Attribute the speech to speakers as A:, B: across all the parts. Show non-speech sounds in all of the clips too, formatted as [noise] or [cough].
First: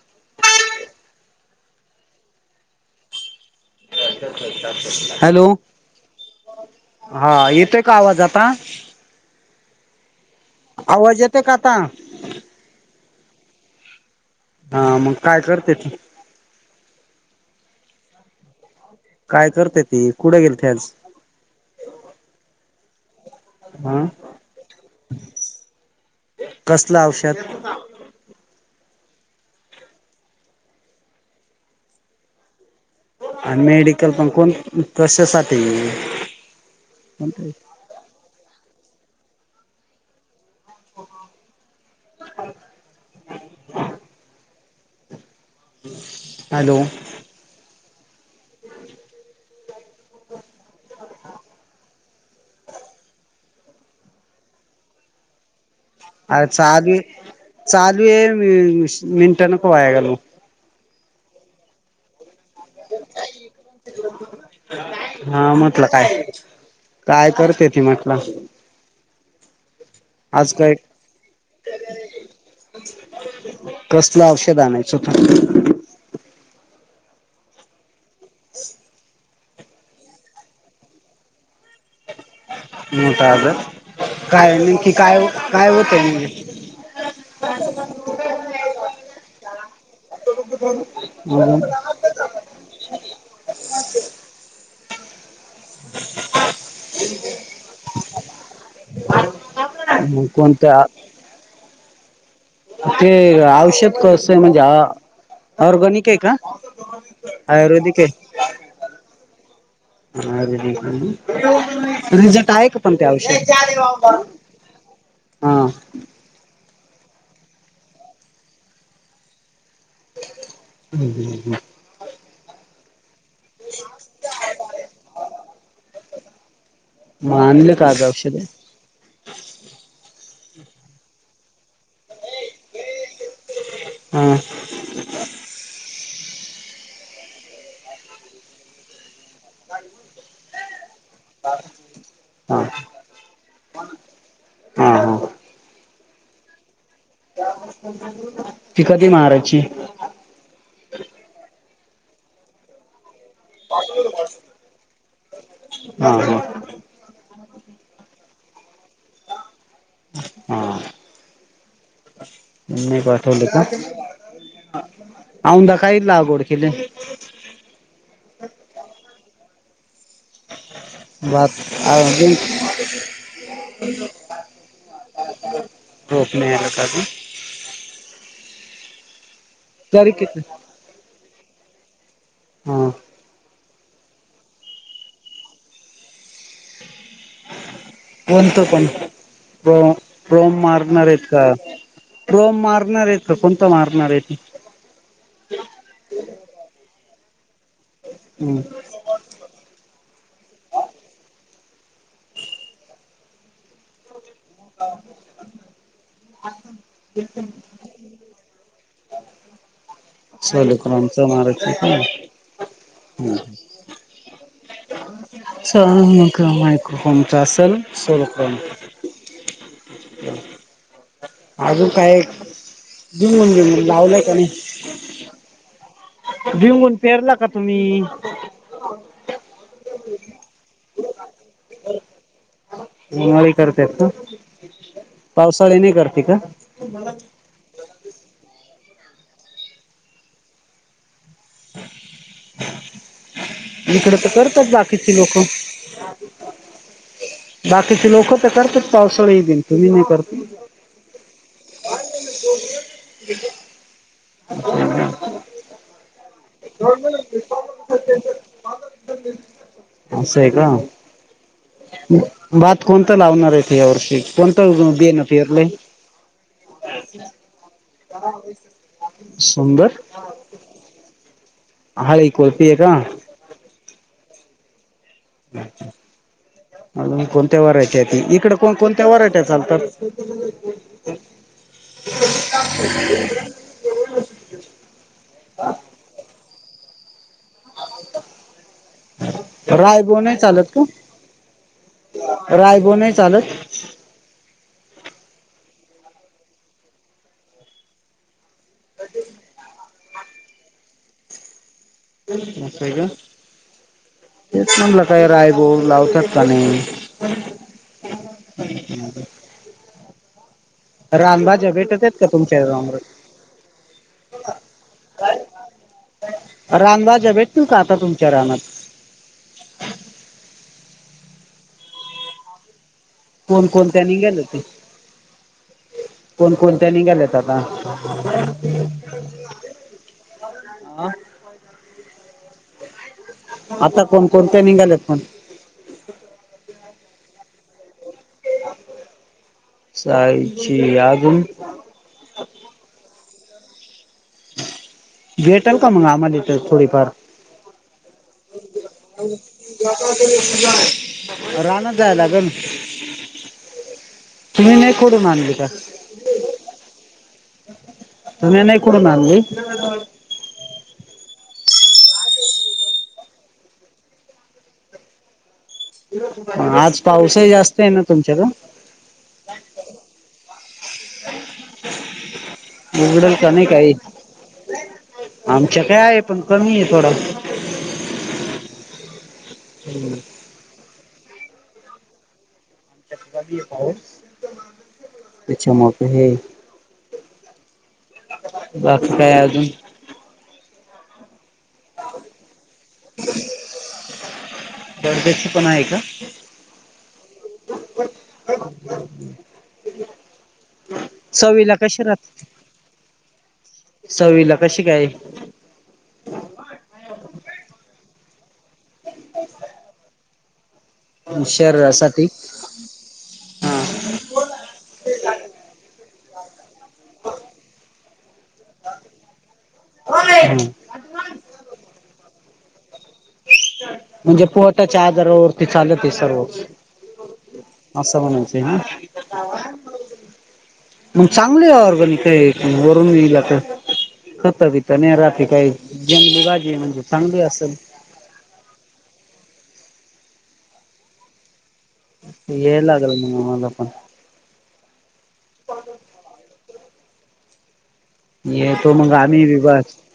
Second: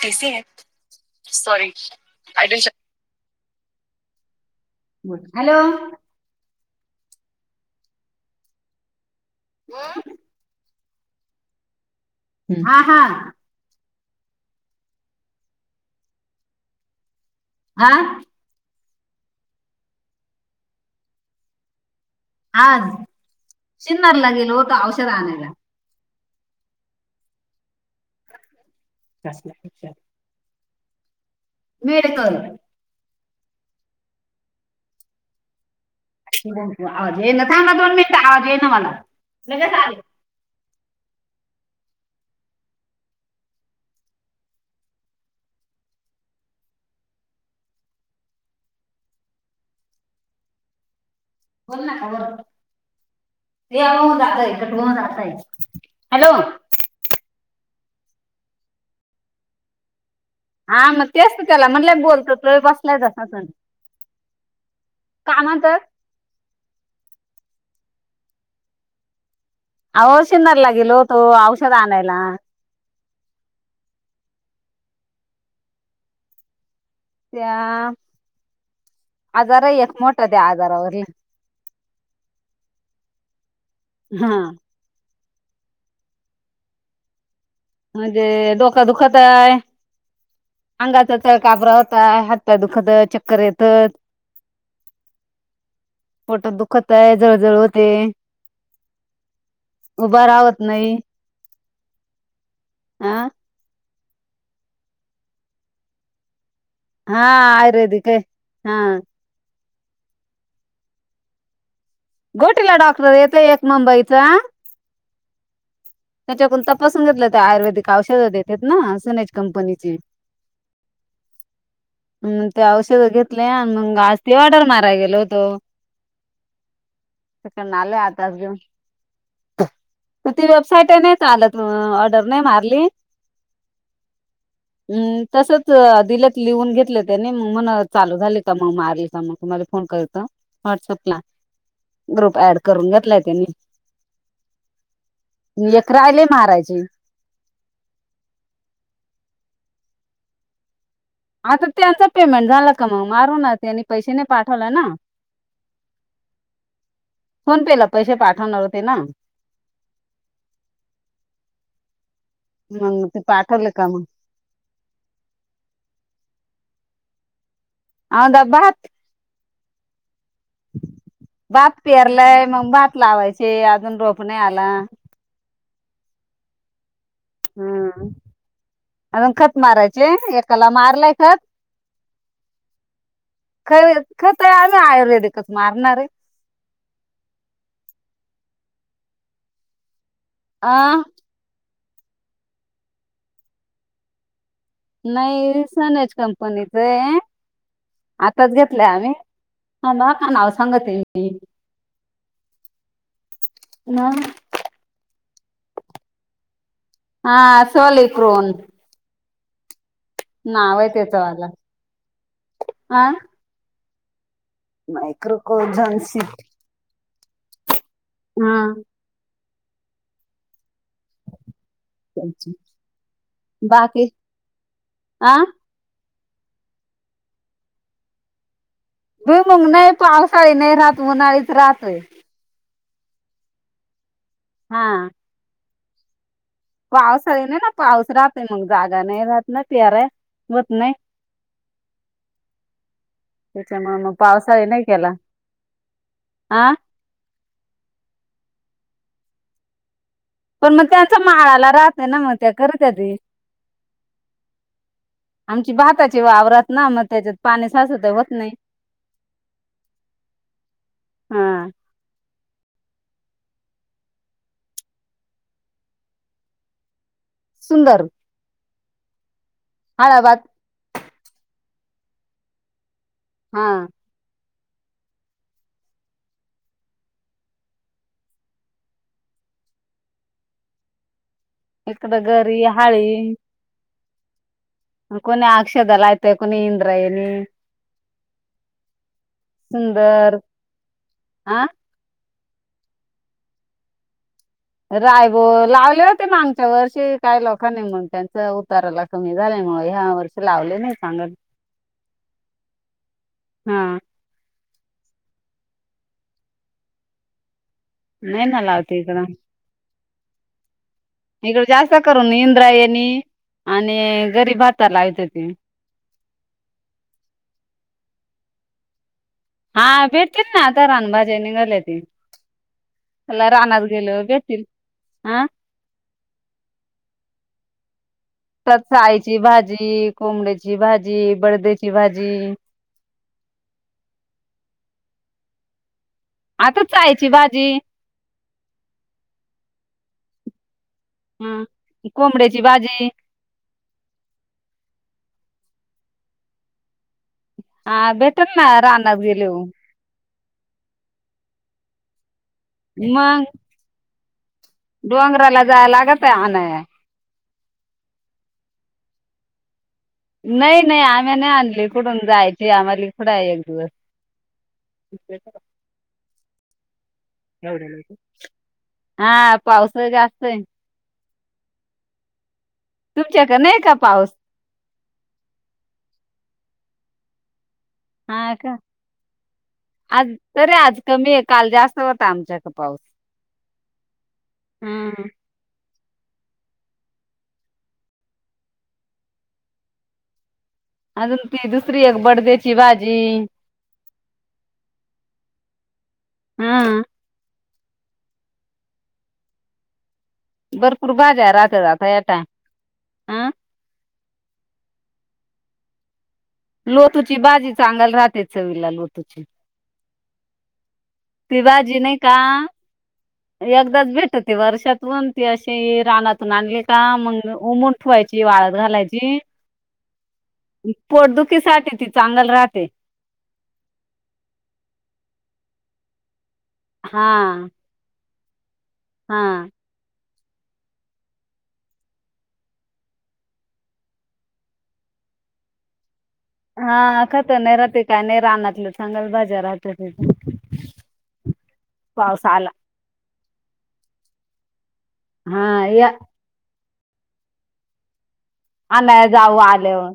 A: कैसी है? Sorry [unintelligible]
B: hello, हा येतोय का आवाज आता?
A: व.
B: आवाज येत का आता?
A: हा हा.
B: हा मग काय करते तू.
A: आ.
B: काय करते ती कुठे गेल ते आज?
A: आज
B: हा
A: शिन्नर ला गेल होत औषध आणायला.
B: कसला औषध?
A: [unintelligible] मेडिकल.
B: अन मेडिकल पण कोण कशासाठी?
A: आवाज येईना थांबा दोन मिनिटं आवाज येईना मला लगेच आले.
B: [inaudible] हॅलो.
A: बोल ना तव्हर, ते होऊन जातय कट होऊन जातय. हॅलो
B: अ चा [unintelligible] चालू आहे [unintelligible] मिनट नको वया घालवू.
A: हा मग तेच त्याला म्हटलं बोलतो. तो बसलाय तसाच
B: [unintelligible]
A: का
B: हा
A: म्हणतात
B: म्हटलं काय? काय करते ती म्हटल?
A: अहो सिन्नरला
B: काय
A: गेलो होतो ओ. औषध आणायला.
B: कसलं औषध आणायचं होत?
A: त्या
B: [inaudible]
A: आजार आहे मोठ त्या आजारावरले.
B: मोठा आजार,
A: हा
B: काय नेमकी काय- काय होतय मम्हणे?
A: म्हणजे डोकां दुखत आहे, [unintelligible] काय हातपाय दुखत, चक्कर येतत. पोट दुखत आहे, जळजळ होते,
B: मग
A: उभा राहवत
B: कोणत्या
A: नाही.
B: ते
A: अ
B: औषध कसं आहे म्हणजे अ ऑरगॅनिक आहे का?
A: हा. आयुर्वेदिक आहे. हा.
B: आयुर्वेदिक ना [unintelligible] रिझल्ट आहे
A: गोटीला
B: का पण त्या
A: डॉक्टर येते एक
B: औषधाचा?
A: मुंबईचा
B: हा.
A: त्याच्या [unintelligible] तपासून घेतलं ते आयुर्वेदिक औषध देत्यात ना सनेज कंपनीचे.
B: हम् हम हम्.
A: हम. ते औषध घेतले आण मग आज ती ऑर्डर मारायला गेलो होतो.
B: मग आणले
A: तिकडनं
B: का
A: आलोय
B: आज
A: आत्ताच
B: औषध
A: जाऊन. [unintelligible] [inaudible] नाही चालत म ऑर्डर नाही मारली.
B: हा.
A: हम्. तसच दिलेत लिहून घेतलं त्यानी, मग म्हण चालू झाले का मग मारी का मग. तुम्हाला फोन करत व्हॉट्सअपला ग्रुप ऍड
B: हा
A: करून घेतलाय त्यांनी.
B: हा हा
A: एक राहीले मारायचे.
B: ती कधी मारायची?
A: आता त्यांच पेमेंट झाला का मग? मारू ना. त्यांनी पैसे नाही पाठवला ना.
B: हा हा.
A: फोन पे ला पैसे पाठवणार होते ना.
B: हा. नाही
A: मग ते
B: पाठवले का?
A: मग
B: औदा काय लागवड केले?
A: औंदा भात. भात पेरलाय, मग भात लावायचे, अजून रोप नाही आला.
B: रोप नाई का आलं अजून?
A: हम्म. अजून खत
B: तरी
A: मारायचे,
B: किती
A: एकाला मारलय खत.
B: हा.
A: खर-खत् आणि आयुर्वेदिकच मारणार आहे.
B: कोणतं पण? प्रो -प्रोम
A: आ
B: मारणार आहे? का प्रोम मारणार आहेत का कोणत मारणार आहे?
A: नाही. रिसनच कंपनीच आहे, आताच
B: हम्म
A: घेतलं आम्ही. ह [unintelligible] का नाव सांगते मी. ना
B: [unintelligible]
A: हा. सोली प्रोन.
B: सोली
A: आहे
B: प्रोन
A: त्याचं
B: च
A: वाला
B: मारत आहे का? हा.
A: [unintelligible]
B: सन
A: सीट
B: मायक्रो फोननच असल, सोलोक्रोन
A: हा
B: अजून काय हम्म
A: बाकी
B: लावलाय का नाय?
A: आ
B: भिंयमूग पेरला का तुम्ही?
A: भुईमुंग नाही, पावसाळी नाही राहत उन्हाळीच राहतोय.
B: उन्हाळी करत्यात का?
A: हा
B: पावसाळी नाई करती का?
A: पावसाळी नाय ना पाऊस राहतय मग जागा नाय राहत ना पेराय होत नाय
B: [inaudible]
A: त्याच्यामुळे मग
B: इकड त
A: पावसाळी
B: करतात
A: नाही केला
B: बाकीची लोक
A: आ
B: बाकीचे लोक त करताच पावसाळी दिन तुम्ही नही करत
A: पण म त्याचा माळाला राहतय ना म त्या कर त्या दे आम ची भाताची वावरात ना म त्याच्यात पाणी साचत व्हत नई.
B: असंय का
A: हा
B: भात कोणत लावणारये तु या वर्षी कोणता बियाणं पेरलंय [unintelligible]
A: सुंदर
B: सुंदर
A: अयाबात
B: हा ही कॉफी ये का?
A: हा
B: [unintelligible] अजून कोणत्या व्हरायटी हाय ती इकड कोण कोणत्या व्हरायटया चालतात.
A: इकडं गरी हाळी
B: [unintelligible]
A: कोणी आक्षदा लावतय कोणी इंद्रायणी
B: रायबो नाय
A: सुंदर
B: चालत का?
A: आ
B: रायबो नाय चालत
A: रायबो लावले होते आगच्या वर्षी काय लोकांनी मंग त्यानं त उतारायला कमी झाल्यामुळं ह्या वर्षी लावले नाय सांगत
B: असं हाय का
A: हा
B: तेच म्हणलं काय रायबो लावतात का नाही. [unintelligible]
A: नाय ना लावती इकडं इकड
B: रानभाज्या भेटत
A: जास्त
B: आहेत का
A: करून
B: तुमच्या रानात
A: इंद्रायणी आणि घरी भाता लावत होती.
B: रानभाज्या भेटतील का आता तुमच्या रानात
A: हा भेटतील ना आता रानं भाज्या निघाल्याती त्याला रानात
B: कोणकोणत्या
A: गेलं भेटतील हं
B: कोण कोणत्या निघाल्यात आता
A: चाईची भाजी, कोंबड्याची भाजी, बदड्या ची भाजी
B: आता कोण कोणत्या निघाल्यात पण
A: आता चायची भाजी
B: चायची या
A: हा ती कोंबड्याची भाजी
B: भेटल का मंग आम्हाल इथं थोडीफार
A: हा भेट ना रानात गेल्याव
B: राणात जाय लागन
A: मग
B: तुम्ही नाही कडून आणली का?
A: पे आ आण आहे.
B: तुम्ही नाही कुडून आणली
A: नाही नाही आम्ही नाही आणली कुठून जायची आम्हाला कुठं आहे एक दिवस [inaudible]
B: आज पाऊस
A: हा पावस जास्त आहे. तुमच्याकडे नाही का पाऊस?
B: आमच्या कडे आहे पण कमी आहे थोडा
A: हा का आज तरी आज कमी आहे काल जास्त होता आमच्याकडे पाऊस. हम्म.
B: [inaudible] बाकी काय अजून?
A: अजून ती दुसरी एक बर्डेची भाजी
B: गडदची पण आहे का?
A: हा
B: [inaudible]
A: भरपूर बाज्या
B: चवीला
A: राहतात
B: कशी
A: या टाइम ला
B: सवीला कशी काय?
A: लोतूची बाजी चांगल राहते चवीला लोतूची ती भाजी नाही
B: शरीरासाठी
A: का
B: हा.
A: एकदाच भेटते वर्षातून ते असशी रानातून आणली का मग उमून ठेवायची वाळ घालायची पोटदुखीसाठी ती चांगल राहते.
B: म्हणजे पोटाच्या आजारावरती चालत आहे सर्व
A: हा
B: [inaudible]
A: हा
B: मग चांगले ऑरगॅनिक आहे वरून येईल तर होतीता नाही रा काय जंगली बाज
A: हा खतं नाही राहते काय नाही रानातलं चांगल भाज्या राहत तथ
B: येल लागलं मग मला पण
A: हा या.
B: ये तो मग
A: आणाय
B: आम्ही बी
A: जाऊ
B: बस
A: आल्यावर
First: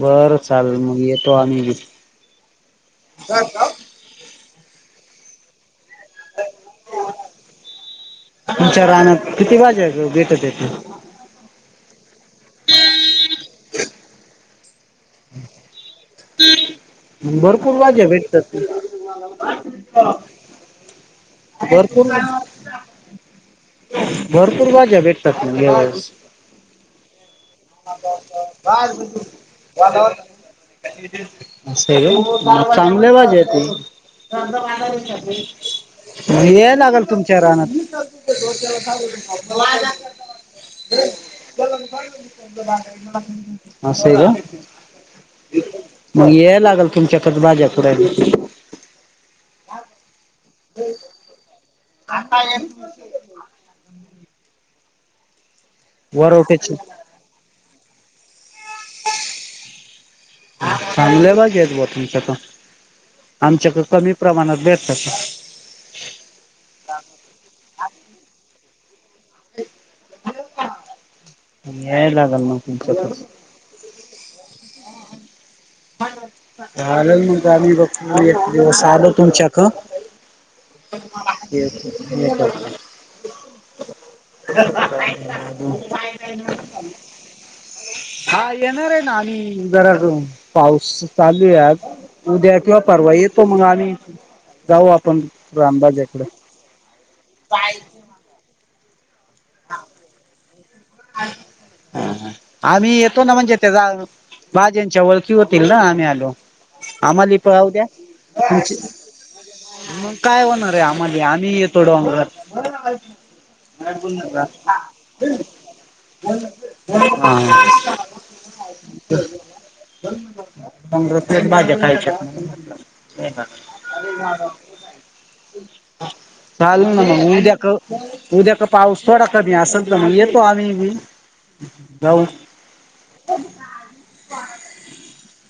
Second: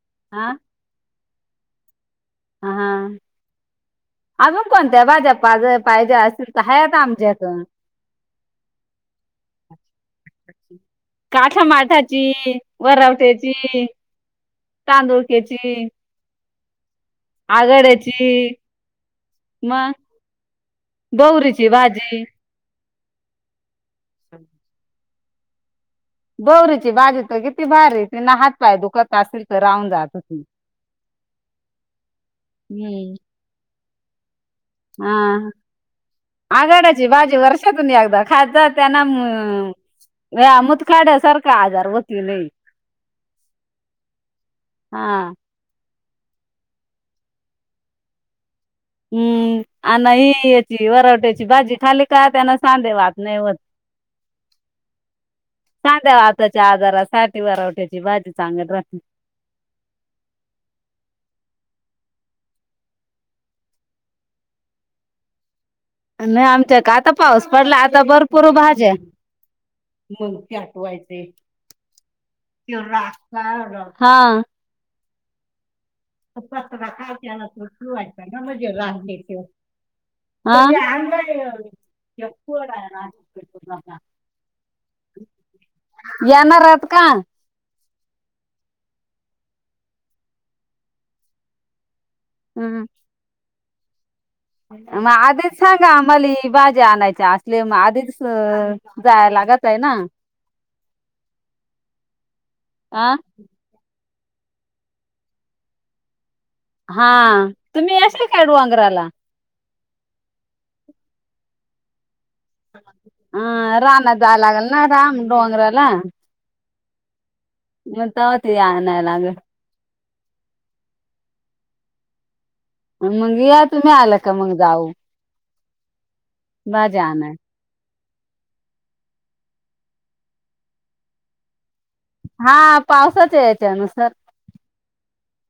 B: बरं
A: हा
B: चाल मग येतो आम्ही
A: हा अजून कोणत्या भाजपज पाहिजे असेल तर हाय आता आमच्या कडे
B: तुमच्या राहण्यात किती वाजे भेटत येते?
A: काठामाठाची वरवट्याची तांदुळक्याची
B: मग भरपूर भाज्या भेटतात
A: आघाड्याची
B: की
A: मग बौरीची
B: भरपूर
A: भाजी
B: भरपूर भाज्या भेटतात तुम्हीळेस
A: बौरीची बाजू तर कि तती भारी ती नहात पाय दुखत असेल तर राहून जात हो.
B: असे चांगले
A: हम्म
B: वाज येत [inaudible]
A: आघाडाची भाजी वर्षातून एकदा खादा त्यांना बया मुतखड्यासारखा आजार वती लई.
B: असं आहे का
A: आ!
B: मग वेळ लागल तुमच्याकडं भाज्या खुडायला.
A: हम्म आण ही याची वरावट्याची भाजी खाल का त्याना सांधे वात नाही व्हतं. सांध्या वाताच्या
B: वरवट्याची
A: आजारा साठी वरवठ्याची भाजी चांगल राहत.
B: [unintelligible] चांगल्या बागेत तर आमच्याकड कमी प्रमाणात भेटतात [unintelligible]
A: नाही आमच्या का आता पाऊस पडला आता भरपूर भाज्या.
B: याय लागल मग तुमच्याकडं
A: [unintelligible]
B: झालं मग गावी बघ एक दिवस आल तुमच्याक करतो
A: आ! येणार आहेत का?
B: [unintelligible] हा येणार आहे ना आम्ही जरा पाऊस चालू आहे आज. उद्या किंवा परवा येतो मंग आम्ही जाऊ
A: म
B: आपण
A: आधीच सांगा
B: रामबाजाकडे
A: आम्हाली भाजी आणायच्या असले म आधीच अ जाय लागत. आहे ना
B: ह आम्ही
A: आ
B: येतो ना म्हणजे भाज्यांच्या ओळखी होतील ना आम्ही आलो
A: हा
B: आम्हाली पळव उद्या
A: तुम्ही येशील का
B: तुमची.
A: डोंगराला?
B: मग काय होणार आहे आम्हाली आम्ही येतो डोंगरात?
A: अं रानात जायां लागल ना रान डोंगराला
B: हा!
A: म तवा ते आणाय लागत.
B: संगत एक भाज्या खायच्या.
A: मग या तुम्ही आलं का मग जाऊ भाज्या आणाय
B: [unintelligible] उद्या का पाऊस थोडा कमी असल तर मग येतो आम्ही बी जाऊ
A: हा पावसाच याच्यानुसार
B: [unintelligible]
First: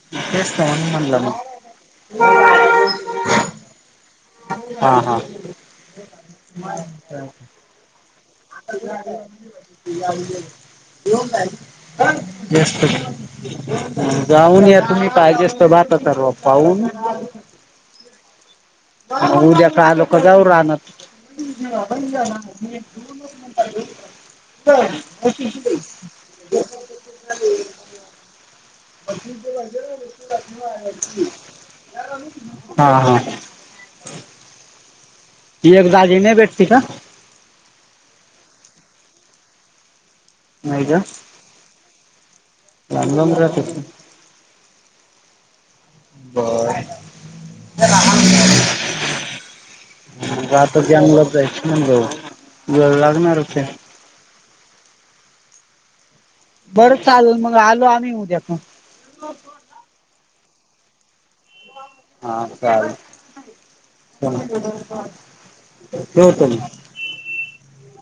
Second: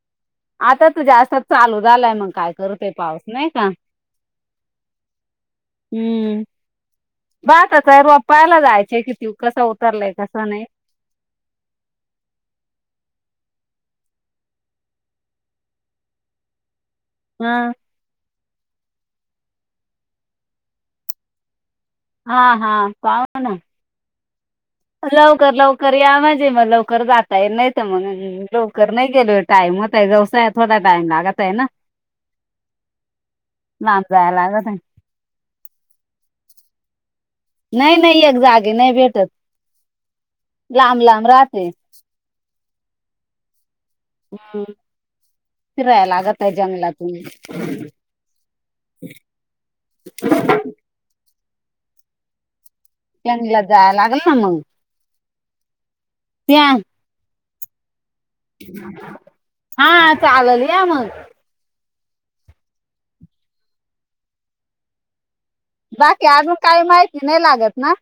B: तर
A: आता
B: म्हणून
A: तो
B: म्हणलं
A: जास्तच
B: मग
A: चालू झालाय मग काय करतोय पाऊस नाही का.
B: हा हा!
A: हम्म [unintelligible]
B: [unintelligible] जाऊन या तुम्ही पाहिजे तर भाताच रोप पाहून.
A: हा!
B: उद्या का लोक जाऊ रानात.
A: हा हा पाहू ना
B: [unintelligible]
A: लवकर लवकर या म्हंजे मग लवकर जाता ये नाही तर म्हण लो कर नाही गेलो टाईम होतय व्यवसाय थोडा टाईम लागत आहे ना.
B: हा हा
A: लांब जायला लागत हाय.
B: ती एक दाजी नाही भेटते का?
A: नाही नाही एक जागी नाही भेटत.
B: नाही का?
A: लांब लांब राहते
B: लांब राहतात.
A: हम्म फिराय लागत हाय
B: बर
A: जंगलातनी. [unintelligible]
B: त्यामुळं [unintelligible]
A: त्यानंला जाया लागल ना, मग. त्या
B: बरं चालल मग, आलो आम्ही उद्याक.
A: हा चालल, या मग.
B: हा चाल [unintelligible]
A: बाकी अजून काही, माहिती नही लागत ना?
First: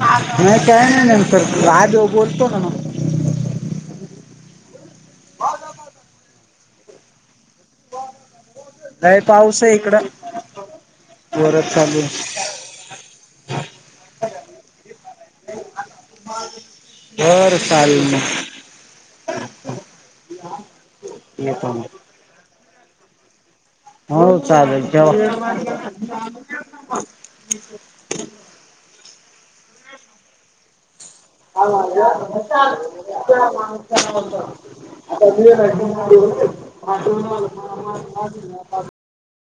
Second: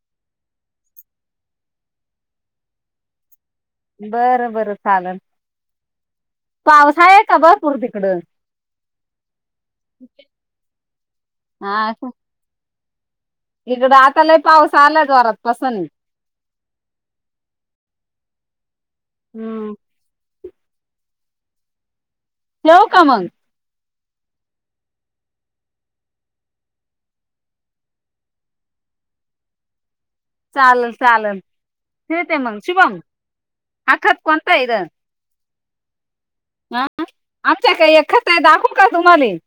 B: नही काय नही, नंतर आल्यावर बोलतो ना मग.
A: बरं बरं, चालल. पाऊस आहे का, बघ?
B: हाय पाऊस ये इकडं. जोरात
A: हा
B: चालू.
A: इकडं आता लई पाऊस आला, जोरात पासून.
B: बर, चालल म.
A: हम्.
B: ययेतो मी.
A: येऊ का मंग?
B: हो चालल ठेवा.
A: चालल चालल. ठेवते मग शुभम हा
B: [unintelligible]
A: खत कोणता आहे इथं
B: आ [unintelligible]
A: तुम्हाली.